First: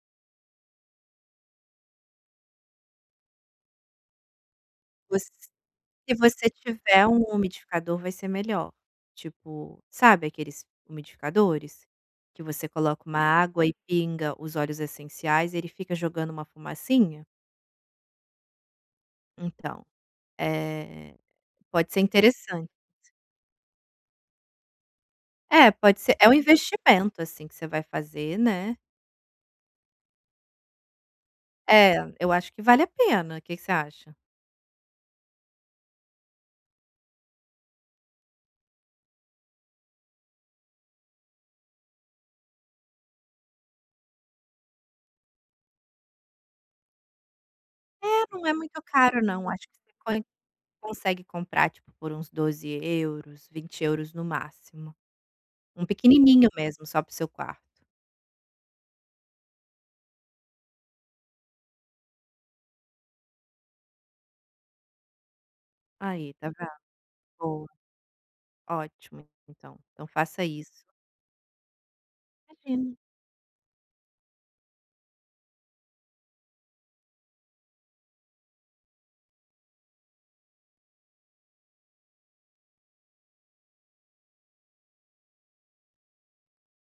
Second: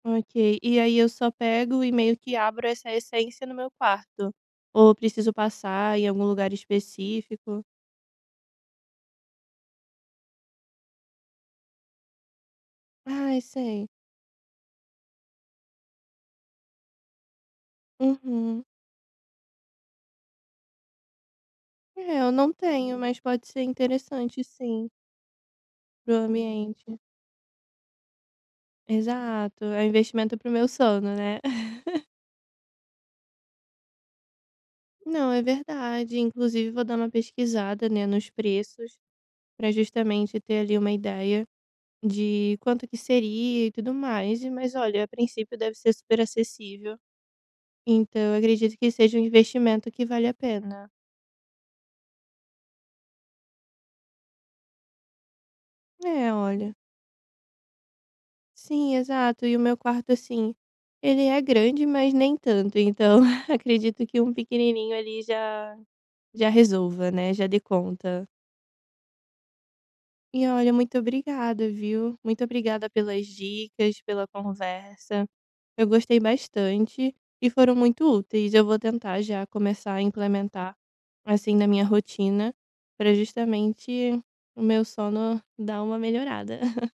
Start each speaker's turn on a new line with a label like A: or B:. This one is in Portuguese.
A: Ok, e aí eu só pego e meio que abro essa essência no meu quarto, ou preciso
B: Você
A: eu passar em
B: se
A: algum
B: você
A: lugar
B: tiver um
A: específico.
B: umidificador vai ser melhor, tipo, sabe aqueles umidificadores? Que você coloca uma
A: Ai
B: água e
A: sei.
B: pinga os óleos essenciais ele fica jogando uma fumacinha?
A: Uhum.
B: Então, eh, pode ser
A: É eu não
B: interessante.
A: tenho mas pode ser interessante sim.
B: É, pode ser,
A: Para o
B: é um
A: ambiente.
B: investimento, assim, que você vai fazer, né?
A: Exato, é um investimento para o meu sono, né?
B: É, eu acho que vale a pena, que que você acha?
A: Não, é verdade, inclusive vou dar uma pesquisada, né, nos preços, para justamente ter ali uma ideia de quanto que seria e tudo mais, mas olha, a princípio deve ser super acessível, então
B: É
A: eu
B: não é
A: acredito
B: muito
A: que seja
B: caro
A: um
B: não, acho que
A: investimento que
B: você
A: vale a pena.
B: consegue comprar tipo por uns 12.00 €, 20.00 € no máximo, um
A: É,
B: pequenininho
A: olha.
B: mesmo só para o seu quarto.
A: Sim, exato, e o meu quarto, assim, ele é grande mas nem tanto, então acredito que um pequenininho ali já,
B: Aí,
A: já
B: tá vendo
A: resolva, né, já dê
B: boa.
A: conta.
B: Ótimo então, então faça
A: E
B: isso.
A: olha, muito obrigada viu, muito obrigada
B: Imagina.
A: pelas dicas, pela conversa, eu gostei bastante e foram muito úteis, eu vou tentar já começar a implementar, assim, na minha rotina pra justamente o meu sono dar uma melhorada.